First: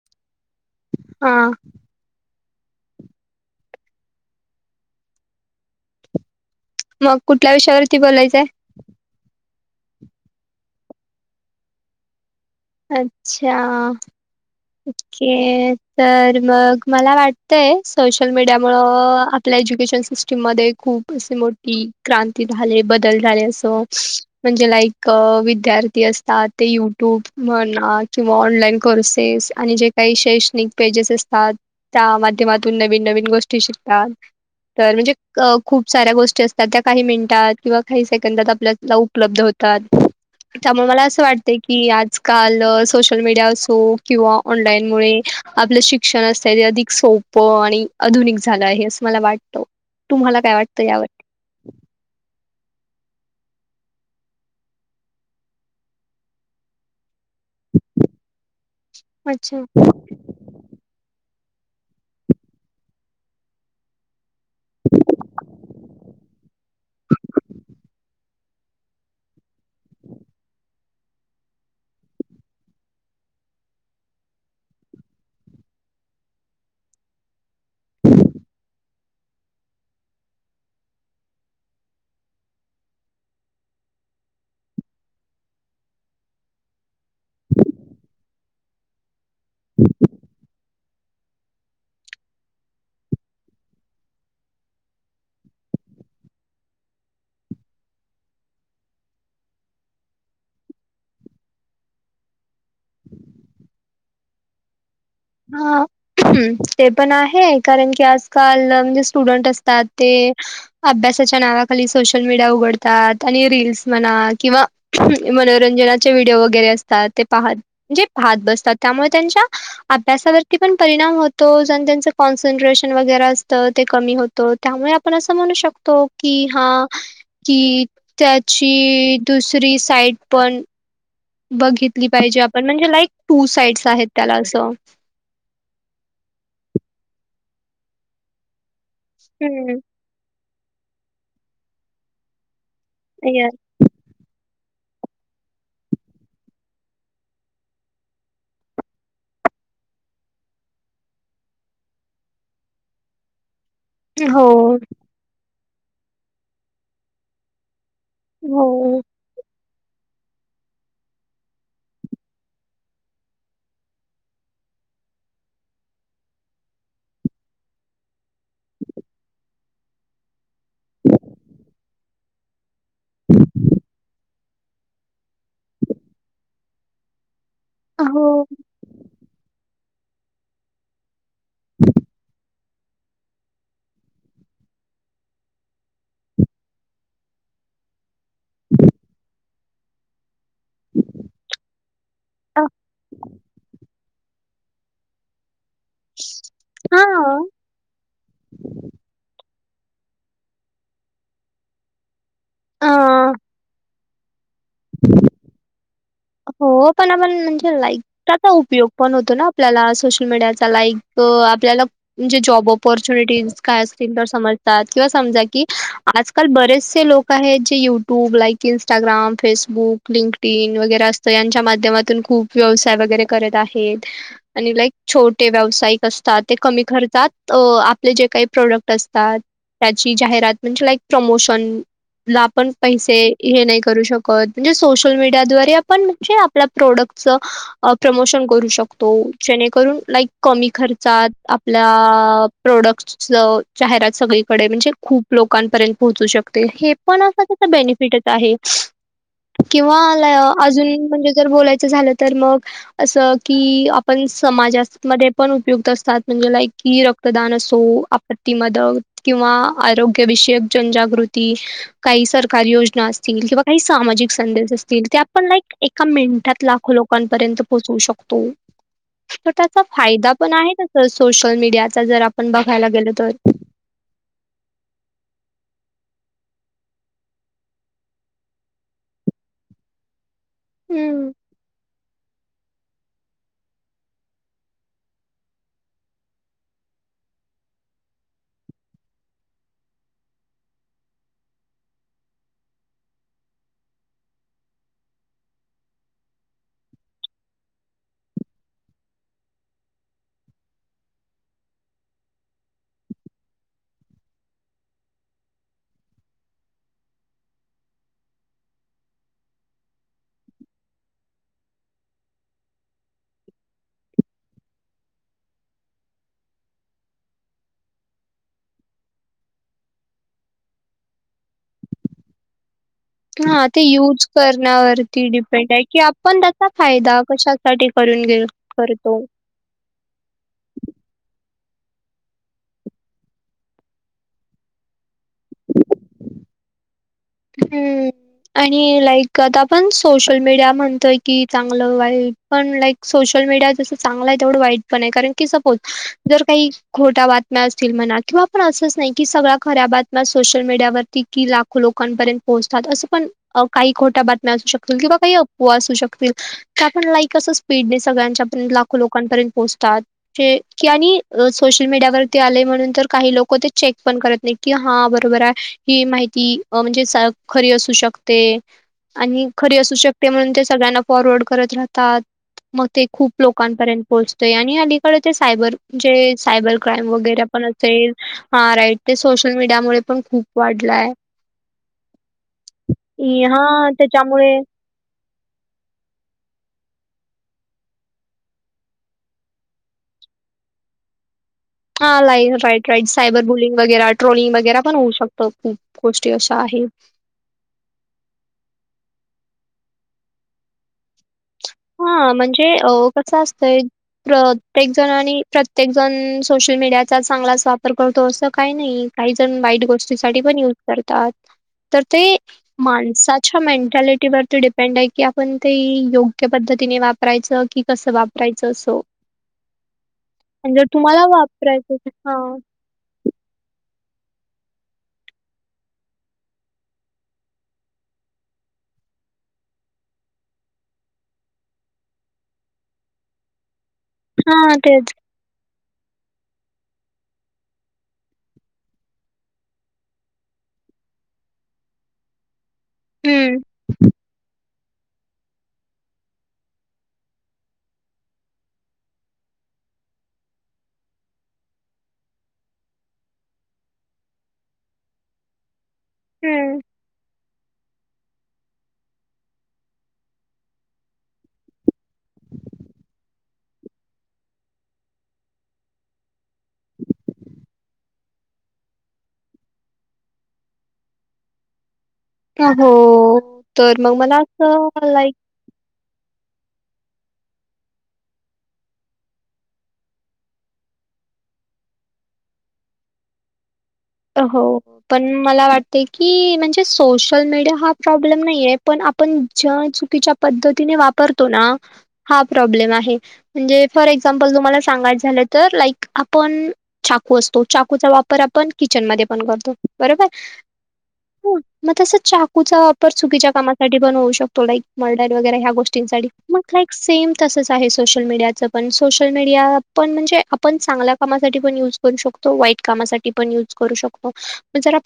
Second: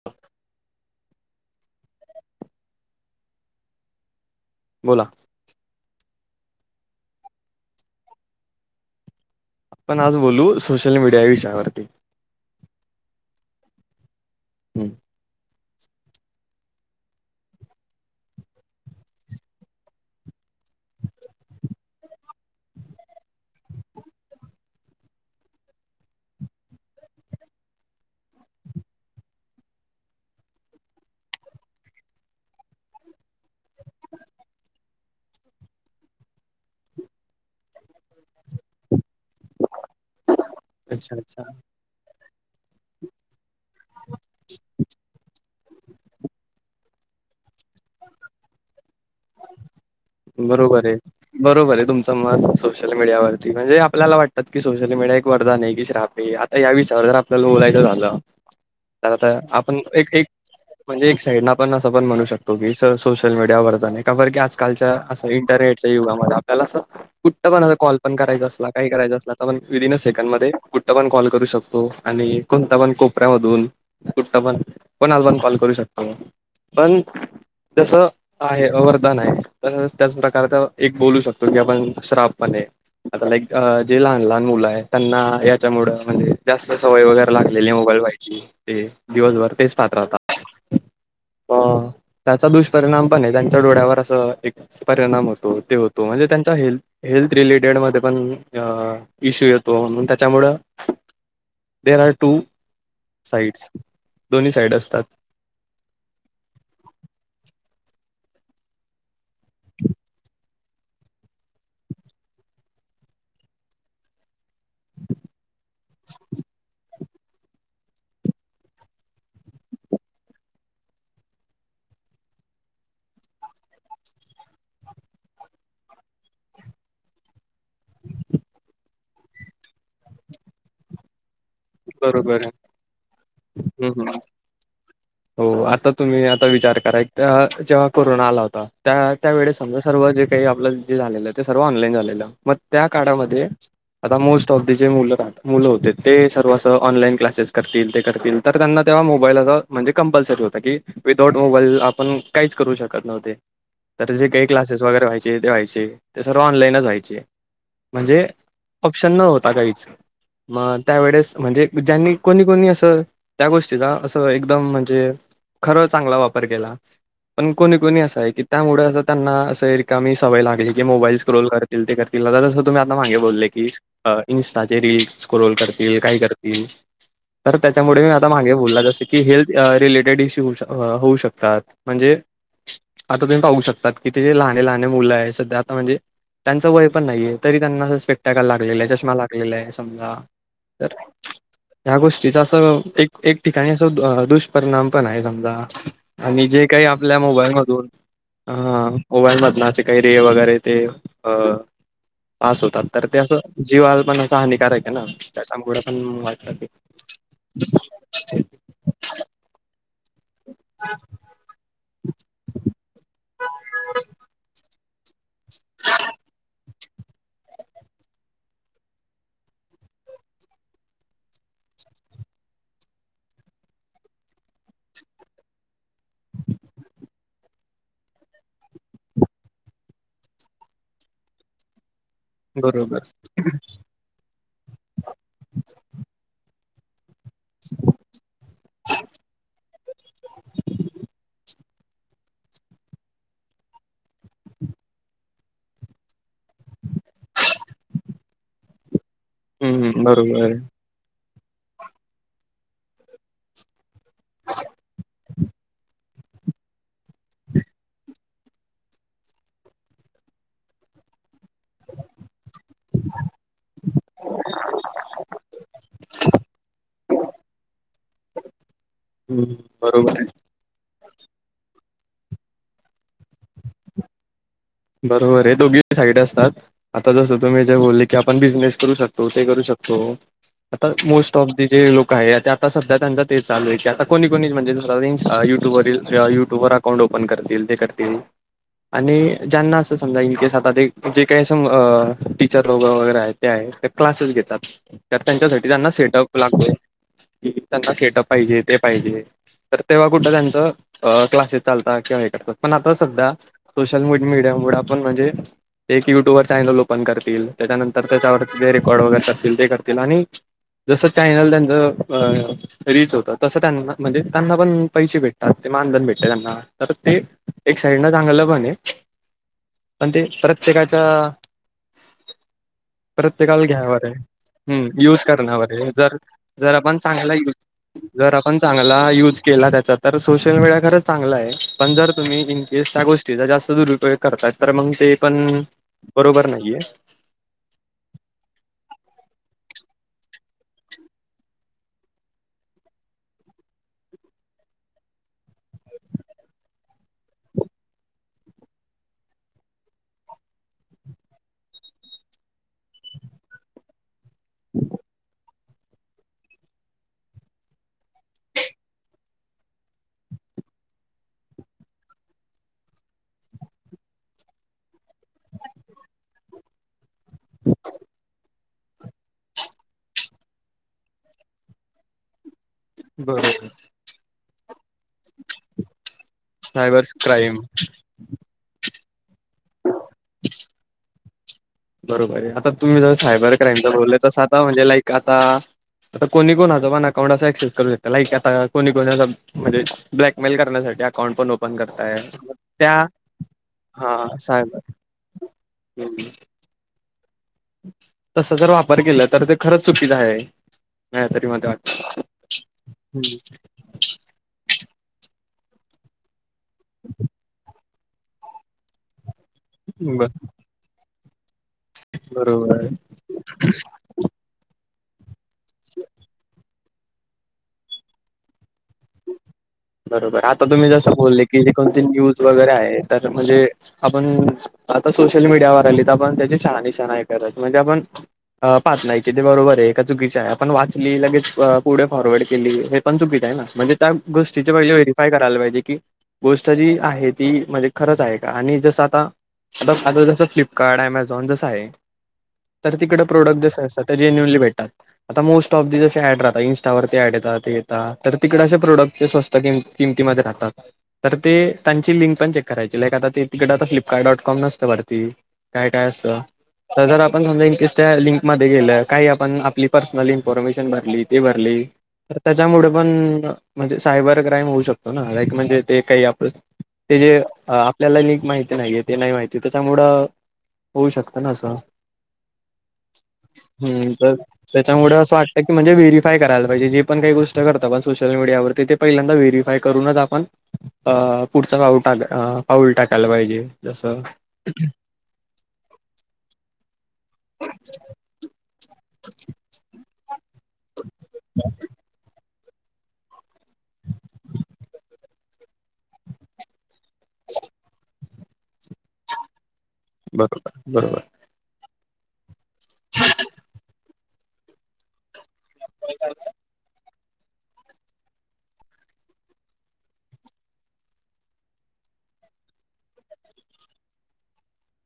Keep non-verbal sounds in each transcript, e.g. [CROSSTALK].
[INAUDIBLE] हा, बोला. मग कुठल्या विषयावरती बोलायचंय. आपण आज बोलू सोशल मीडिया या विषयावरती. अच्छा हं. ओके. तर मग मला वाटतय सोशल मीडियामुळ आपल्या एज्युकेशन सिस्टीममध्ये खूप. असे मोठी क्रांती झाले बदल झाले असं म्हणजे लाईक विद्यार्थी अस. ता ते युट्यूब म्हणा किंवा ऑनलाईन कोर्सेस. आणि जे काही शैक्षणिक पेजेस असतात त्या माध्यमातून नवीन नवीन गोष्टी शिकतात. तर म्हणजे क खूप साऱ्या गोष्टी असतात त्या काही मिनिटात किंवा काही सेकंदात आपल्याला उपलब्ध होत. तात त्यामुळे मला अच्छा असं अच्छा. वाटत की, आजकाल सोशल मीडिया असो किंवा! ऑनलाईन मुळे आपलं शिक्षण असत ते अधिक सोपं आणि आधुनिक झालं आहे अस मला वाटतो तुम्हाला काय वाटतं बरोबर आहे. यावर? बरोबर आहे तुमचं मत सोशल मीडियावरती म्हणजे आपल्याला वाटतात की सोशल मीडिया एक वरदान आहे की श्राप आहे या विषयावर जर आपल्याला बोलायचं झालं तर आता अच्छा आपण एक एक म्हणजे एक साईड ना पण असं पण म्हणू शकतो की स सोशल मीडिया वरदान आहे. [UNINTELLIGIBLE] की आजकालच्या असं इंटरनेटच्या युगामध्ये आपल्याला असं कुठ पण अस कॉल पण करायचा असला काही करायचा असला तर पण विदिन अ सेकंड मध्ये कुठ पण कॉल करू शकतो आणि कोणता पण कोपऱ्यामधून, कुठ पण, कोणाला पण कॉल करू शकतो. पण तस आहे वर दान आहे तर तसंच त्याच प्रकारचा एक बोलू शकतो की आपण श्राप पण आहे. आता लाईक जे लहान लहान मुलं आहे त्यांना याच्यामुळ म्हणजे जास्त सवय वगैरे लागलेली मोबाईल पहायची ते दिवसभर तेच पाहत राहतात. अ त्याचा दुष्परिणाम पण आहे त्यांच्या डोळ्यावर असं एक परिणाम होतो ते होतो म्हणजे त्यांचा हेल्थ हेल्थ रिलेटेड मध्ये पण अ इश्यू येतो म्हणून त्याच्यामुळं देर आर टू साइड्स दोन्ही साईड असतात. अ ते पण आहे कारण की आजकाल म्हणजे स्टुडंट असतात ते अभ्यासाच्या नावाखाली सोशल मीडिया उघडतात आणि रीलस म्हणा किंवा मनोरंजनाचे व्हिडिओ वगैरे अस ते पाहत म्हणजे पाहत बसतात त्यामुळ त्यांच्या अभ्यासावरती पण परिणाम होतो जण त्यांच कॉन्सन्ट्रेशन वगैरे असतं ते कमी होत. त्यामुळ आपण असं म्हणू शकतो कि हा कि त्याची दुसरी साईड पण बघितली बरोबर पाहिजे आहे. आपण म्हणजे लाईक टू साईड्स हम्म आहेत हम्म. त्याला असं. हो आता तुम्ही आता विचार कराय जेव्हा कोरोना आला होता. त्या त्या वेळेस हम्म समजा सर्व जे काही आपलं जे झालेलं ते सर्व ऑनलाईन झालेलं मग त्या काळामध्ये आता मोस्ट ऑफ द जे मुलं मुलं होते ते सर्व ऑनलाईन क्लासेस करतील ते करतील तर त्यांना तेव्हा मोबाईल अस म्हणजे कंपल्सरी होतां की विदाउट मोबाईल आपण काहीच करू शकत नव्हते. तर जे हो काही क्लासेस वगैरे व्हायचे ते व्हायचे ते सर्व ऑनलाईनच व्हायचे. म्हणजे हो ऑप्शन नव्हता काहीच मग त्यावेळेस म्हणजे ज्यांनी कोणी कोणी असं त्या गोष्टीला असं एकदम म्हणजे खरं चांगला वापर केला. पण कोणी कोणी असं आहे की त्यामुळे असं त्यांना असं रीकामी सवय लागली की मोबाईल स्क्रोल करत करतील ते करतील आता तस तुम्ही आता मागे बोलले की इन्स्टाचे रील स्क्रोल करतील काय करतील. तर त्याच्यामुळे मी आता हो मागे बोलला जसं की हेल्थ रिलेटेड इश्यू होऊ शकतो. म्हणजे आता तुम्ही पाहू शकतात कि ते जे लहने लहने मुलं आहे सध्या आता म्हणजे त्यांचं वय पण नाहीये तरी त्यांना स्पेट्याग लागलेलं आहे, चष्मा लागलेला आहे समजा तर ह्या गोष्टीच अस अ, एक एक ठिकाणी असं दु परिणाम पण हाय समजा आणि जे काही हा आपल्या मोबाईल मधून अ मोबाईल मधन असे [UNINTELLIGIBLE] वगैरे ते अ पास होतात तर ते अ असं जीवालपण हानिकारक आहे ना त्याच्यामुड पण वाट हो पण आपण म्हणजे लाईकचा, उपयोग पण होतो ना आपल्यालाच सोशल मीडियाचा लाईक अ आपल्याला म्हणजे जॉब ऑपॉर्च्युनिटीज काय असतील तर समज तात, किंवा समजा की आजकाल बरेचसे लोक आहेत जे YouTube like Instagram, Facebook, LinkedIn वगैरा तर यांच्या माध्यमातून खूप व्यवसाय वगैरे करत आहेत. आणि लाईक छोटे व्यावसायिक असतात ते कमी खर्चात अ आपले जे काही प्रोडक्ट असतात त्याची जाहिरात म्हणजे लाईक प्रमोशन, ला पण बरोबर पैसे हे नाही करू शक कत म्हणजे सोशल मीडियाद्वारे आपण म्हणजे आपल्या प्रोडक्टच प्रमोशन करू शकतो जेणेकरून लाईक कमी खर्चात आपला प्रोडक्ट्स जाहिरात सगळीकडे म्हणजे खूप लोकांपर्यंत पोहोचू शकते हे पण अस बेनिफिटच आहे. किंवा हम्म ला बरोबर आहे अजून म्हणजे जर बोलायचं झालं तर मग अस की आप पण समाजात मध्ये पण उपयुक्त असतात म्हणजे लाईक की रक्तदान असो आपत्ती मदत. किंवा आरोग्याविषयक जनजागृती. काही सरकारी योजना असतील किंवा काही सामाजिक संदेश असतील त्या पण लाईक एका मिनिटात लाखो लोकांपर्यंत पोहचवू शकतो. तर हम्म, त्याचा बरोबर आहे. फायदा पण आहे तसच सोशल मीडियाचा जर आपण बघायला गेलो तर. बरोबर हे, दोघी साईड असतात. आता जसं तुम्ही जे बोलले की आपण बिझनेस करू शकतो ते करू शकतो, आता हम्म मोस्ट ऑफ जे लोक आहे ते आता सध्या त्यांचा ते चालू आहे की आता कोणी, कोणी म्हणजे जस रेंज युट्यूबवरील युट्यूबर अकाउंट ओपन करतील ते करतील, आणि ज्यांना असं समजा इनकेस आता ते जे काही असं म टीचर लोक वगैरे आहे ते आहे ते क्लासेस घेतात. तर त्यांच्यासाठी त्यांना सेटअप लागतोय कि त्यांना सेटअप पाहिजे ते पाहिजे. तर तेव्हा कुठं त्यांच अ क्लासेस चालतात किंवा हे करतात पण आता सध्या सोशल मीड मीडियामुड आपण म्हणजे एक युट्यूब वर चॅनल ओपन करतील त्याच्यानंतर त्याच्यावरती जे रेकॉर्ड वगैरे करतील ते करतील आणि जसं चॅनल त्यांचं अ रीत होत तसं त्यांना म्हणजे त्यांना पण पैसे भेटतात ते मानधन भेटत त्यांना तर ते एक साईड ना चांगलं पण हे. पण ते प्रत्येकाच्या प्रत्येकाला हा ते घ्यावर आहे, यूज हम्म युज करण्यावरती करण्यावर डिपेंड आहे की जर, आपण त्याचा जर आपण फायदा चांगला युज कशासाठी करून जर घे आपण चांगला करतो यूज केला त्याचा तर सोशल मीडिया खरच चांगला आहे, पण जर तुम्ही इनकेस त्या गोष्टीचा जास्त दरूप योग करताय तर मंग ते पण बरोबर नाहीये. हम्म आणि लाईक आता पण सोशल मीडिया म्हणतोय की चांगलं वाईट पण लाईक सोशल मीडिया जस चांगलं आहे तेवढं वाईट पण आहे कारण की सपोज जर काही खोट्या बातम्या असतील म्हणा किंवा पण असंच नाही की सगळ्या खऱ्या बातम्या सोशल मीडियावरती कि लाखो लोक कानपर्यंत पोहोचतात असं पण अ काही खोट्या बातम्या असू शकतील किंवा काही अफ़वा असू शकतील. त्या पण लाईक अस स्पीडने सगळ्यांच्या पर्यंत लाखो लोकांपर्यंत पोहोचतात. ते की आणि सोशल मीडियावरती आले म्हणून तर काही लोक ते चेक पण करत नाही. कि हा बरोबर आहे ही माहिती अ म्हणजे सार खरी असू शकते. आणि खरी असू शकते म्हणून ते सगळ्यांना फॉरवर्ड करत राहतात मग ते खूप बरोबर लोकांपर्यंत पोहोचतोय आणि अलीकडे ते सायबर म्हणजे सायबर क्राईम वगैरे पण असेल हा राईट ते सोशल मीडिया मुळे पण खूप वाढलाय आहे. बरोबर आहे आता तुम्ही जर इ- सायबर हा क्राईमच बोलले तस त्याच्यामुळे आता म्हणजे लाईक आता आता कोणी कोणाचा वन अकाउंट असा ऍक्सेस करू शक लाईक आता कोणी कोणाचा म्हणजे ब्लॅकमेल करण्यासाठी अकाउंट पण ओप. हा लाई राईट राईट सायबर बुलिंग वगैरे हा ट्रोलिंग सायबर वगैरे पण होऊ शकतो. गोष्टी अशा आहे. तस जर वापर केला तर ते खरंच चुकीचं आहे. नाही तरी माझा. हा म्हणजे अ कसं असतय प्रत्येक जण आणि प्रत्येक जण सोशल मीडियाचा चांगलाच वापर करतो असं काही नाही काही जण वाईट बर गोष्टीसाठी पण युज करतात तर ते बरोबर माणसाच्या मेंटॅलिटीवरती डिपेंड आहे की आपण ते योग्य योग्य पद्धतीने वापरायचं की कसं वापरायचं असं. बरोबर आता म्हणजे तुम्ही जसं तुम्हाला बोलले की ज वापरायचं कोणती न्यूज हां. वगैरे आहे. तर म्हणजे आपण. आता सोशल मीडियावर आली तर आपण त्याची शाहा -निशा करत म्हणजे आपण पाच नाही कि ते बरोबर आहे का चुकीचे आहे आपण वाचली लगेच पुढे फॉरवर्ड केली हे पण चुकीच आहे ना. म्हणजे त्या गोष्टीचे हां, पहिले तेच. व्हेरीफय करायला पाहिजे की गोष्ट जी आहे ती म्हणजे खरंच आहे का आणि जसं आता आ आ जसं फ्लिपकार्ट अमेझॉन जसं आहे तर तिकडे हं. प्रोडक्ट जस अस जेन्युअली भेटतात आता मोस्ट ऑफ जसे ऍड राहात इंस्टावर ऍड येतात ते येतात. तिकड असे प्रोडक्ट ते स्वस्त कि किमतीमध्ये राहता. तर ते त्यांची लिंक पण चेक करायची लाईक आता ते तिकडडे आता फ्लिपकार्ट डॉट कॉम नसतं भरती. काय काय असतं हं. तर जर आपण समजा इनकेस त्या लिंकमध्ये गेलं काही आपण आपली पर्सनल इन्फॉर्मेशन भरली ते भरली तर त्याच्यामुळे पण म्हणजे सायबर क्राईम होऊ शकतो ना लाक म्हणजे ते काही आपलं ते जे आपल्याला न माहिती नाहीये ते नाही माहिती त्याच्यामुळं होऊ शकतं ना असं हो तर हम्म मग मला असं त्याच्यामुळे लाईक वाटतं म्हणजे व्हेरीफय करायला पाहिजे पण काही गोष्ट करत बस सोशल मीडियावर ते पहिंदा व्हेरीफाय करूनच आपण अ पुढचा पाऊल टाका पाऊल टाकायला पाहिजे. जसं हो पण मला वाटते की म्हणजे सोशल मीडिया हा प्रॉब्लेम नाहीय पण आपण ज चुकीच्या पद्धतीने वापरतो ना हा प्रॉब्लेम आहे म्हणजे फॉर एक्झाम्पल तुम्हाला सांगायच झालं तर लाईक आपण चाकू असतो चाकूचा वापर आपण किचन मध्ये पण करतो बरोबर हो मग तस चाकूचा वापर चुकीच्या कामासाठी पण होऊ शकतो मग लाईक मर्डर वगैरे ह्या गोष्टींसाठी मग लाईक सेम तसंच आहे सोशल मीडियाचं पण सोशल मीडिया पण म्हणजे आपण चांगल्या कामासाठी पण युज करू शकतो वाईट कामासाठी पण युज करू शकतो आपल्या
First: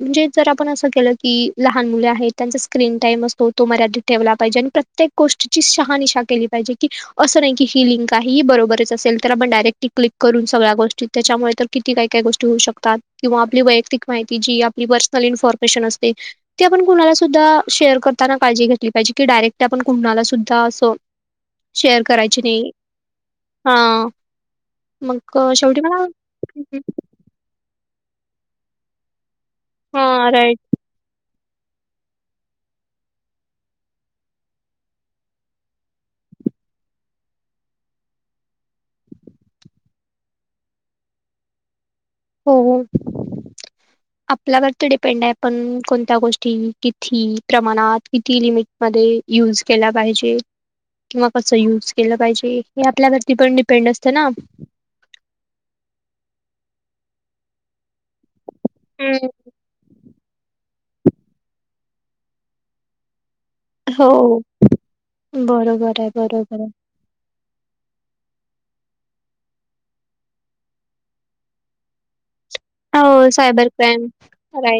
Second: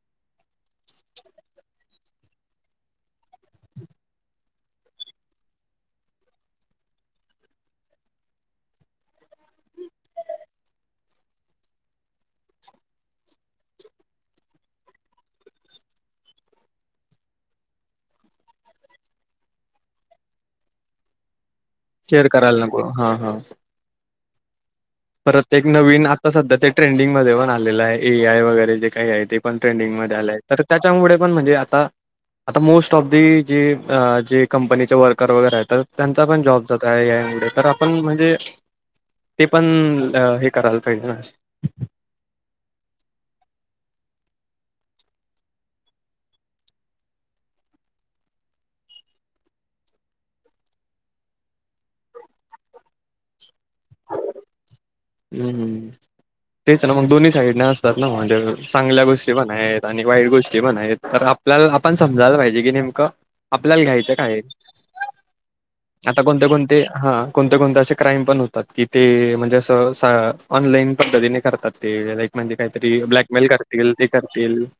म्हणजे आपण के की लहान मुले आहेत त्यांचा स्क्रीन टाइम असतो तो मर्याठीत ठेवला पाहिजे आणि प्रत्येक गोष्टीची शहानिशा केली पाहिजे की असं नाही की ही लिंक आहेही बरोबरच असेल तर आपण डायरेक्टली क्लिक करून सगळ्या गोष्टी. त्याच्यामुळे तर किती काय काय गोष्टी होऊ शक तात किंवा आपली वैयक्तिक माहिती जी आपली पर्सनल इन्फॉर्मेशन असते. ती आपण कुणाला सुद्धा शेअर करताना काळजी घेतली पाहिजे की डायरेक्ट आपण कुणाला सुद्धा असं शेअर करायची करायला नाही नको हां हां हा. मग अ, परत एक शेवटी मला नवीन आत्ता सध्या ते हम्म. ट्रेंडिंग मध्ये पण आलेलं आहे ए आय वगैरे जे काही आहे ते पण ट्रेंडिंग मध्ये हा आलाय राईट तर त्याच्यामुळे पण म्हणजे आता आता मोस्ट ऑफ दि जे अ जे कंपनीचे वर्कर वगैरे आहेत तर त्यांचा पण जॉब जात आहे या ए आय मूळे तर आपण म्हणजे ते पण अ हे करायला पाहिजे ना हो हो. आपल्यावरती डिपेंड आहे आपण कोणत्या गोष्टी किथी प्रमाणात किती लिमिट मध्ये यूज केला पाहिजे किंवा कस यूज केलं पाहिजे हे आपल्यावरती पण डि पेंड असत ना. हम्म हम्म. तेच ना मग दोन्ही साईडने असतात ना म्हणजे चांगल्या हम्म. गोष्टी पण आहेत आणि वाईट गोष्टी पण आहेत तर आपल्याला आपण समजायला पाहिजे की नेमक आपल्याला हो घ्यायचं काय आहे बरोबर आहे आता कोणत बरोबर आहे कोणते हा कोणते कोणते असे क्राईम पण होतात की ते म्हणजे असं स ऑनलाईन पद्धतीने करतात ते लाईक म्हणजे काहीतरी हो ब्लॅकमेल सायबर करतील, क्राईम ते करतील राईट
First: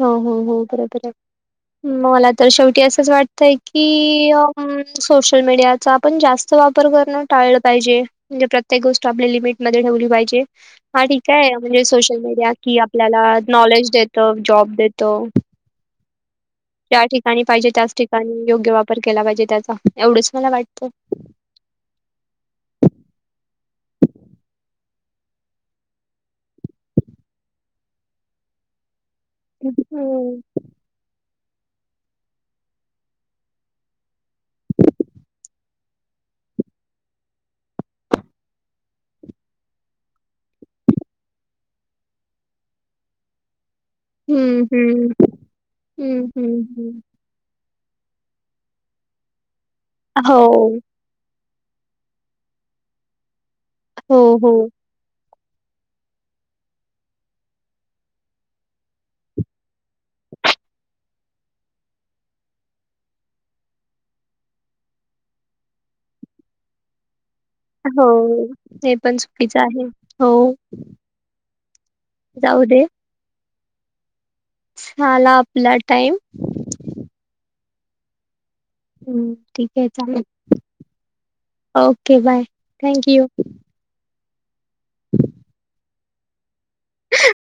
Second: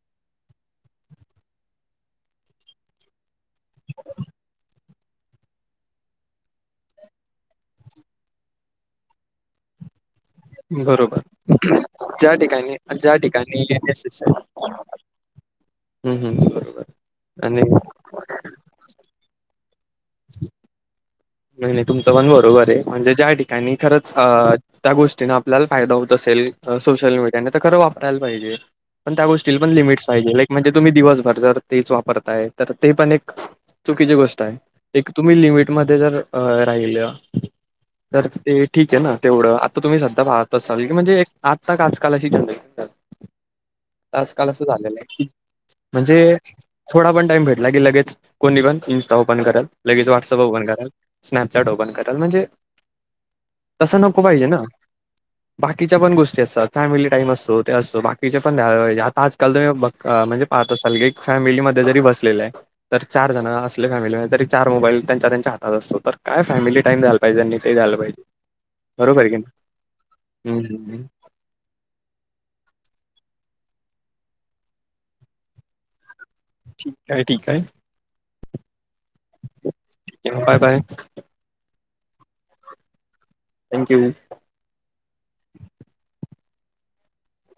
हो हो हो बरोबर आहे. मला तर शेवटी असंच वाटतंय की अं सोशल मीडिया चा आपण जास्त वापर करण टाळलं पाहिजे म्हणजे प्रत्येक गोष्ट आपल्या लिमिटमध्ये ठेवली पाहिजे. हा बरोबर. ठीक आहे म्हणजे सोशल ज्या मीडिया ठिकाणी की ज्या आपल्याला ठिकाणी नॉलेज देतं, जॉब देतो. हम्म हम्म बरोबर. त्या ठिकाणी पाहिजे त्याच ठिकाणी योग्य वापर केला पाहिजे त्याचा एवढंच मला वाटतंय. नाही नाही तुमचं पण बरोबर आहे म्हणजे ज्या ठिकाणी खरच अ त्या गोष्टीन आपल्याला फायदा होत असेल सोशल मीडियाने तर खरं वापरायला पाहिजे पण त्या गोष्टी तील पण लिमिट्स पाहिजे हम्म लाईक म्हणजे तुम्ही दिवसभर जर तेच वापरताय तर ते पण एक चुकीची गोष्ट आहे. एक तुम्ही लिमिट मध्ये जर अ राहिल तर ते ठीक आहे ना तेवढं आता तुम्ही सध्या पाहात असाल की म्हणजे एक आत्ता का आजकाल अशी जनरेशन [INAUDIBLE] आजकाल हम्म असं झालेलं हम्म आहे हम्म म्हणजे हम्म हम्म. थोडा पण टाईम भेटला की लगेच कोणी पण इन्स्टा ओपन करल, लगेच व्हाट्सअप हो ओपन करल स्नॅपचॅट ओपन करल म्हणजे तसं हो नको पाहिजे हो ना. [INAUDIBLE] बाकीच्या पण गोष्टी असतात फॅमिली टाईम असतो ते असतो बाकीचे पण [UNINTELLIGIBLE] आता आजकाल तुम्ही बघ अ म्हणजे पाच साल एक फॅमिली मध्ये जरी बसलेले आहे. तर चारजण असले फॅमिलीमध्ये तरी चार मोबाईल त्यांच्या त्यांच्या हातात असतो तर काय फॅमिली टाइम द्यायला पाहिजे त्यांनी ते द्यायला हो, पाहिजे ते पण बरोबर की चुकीचं आहे हो. नाही हम्म. जाऊदे. झाला आपला टाईम. काय ठीक आहे. हम्म. ठीक आहे चालेल. ठीक आहे. Bye bye okay bye thank you. Thank you. ह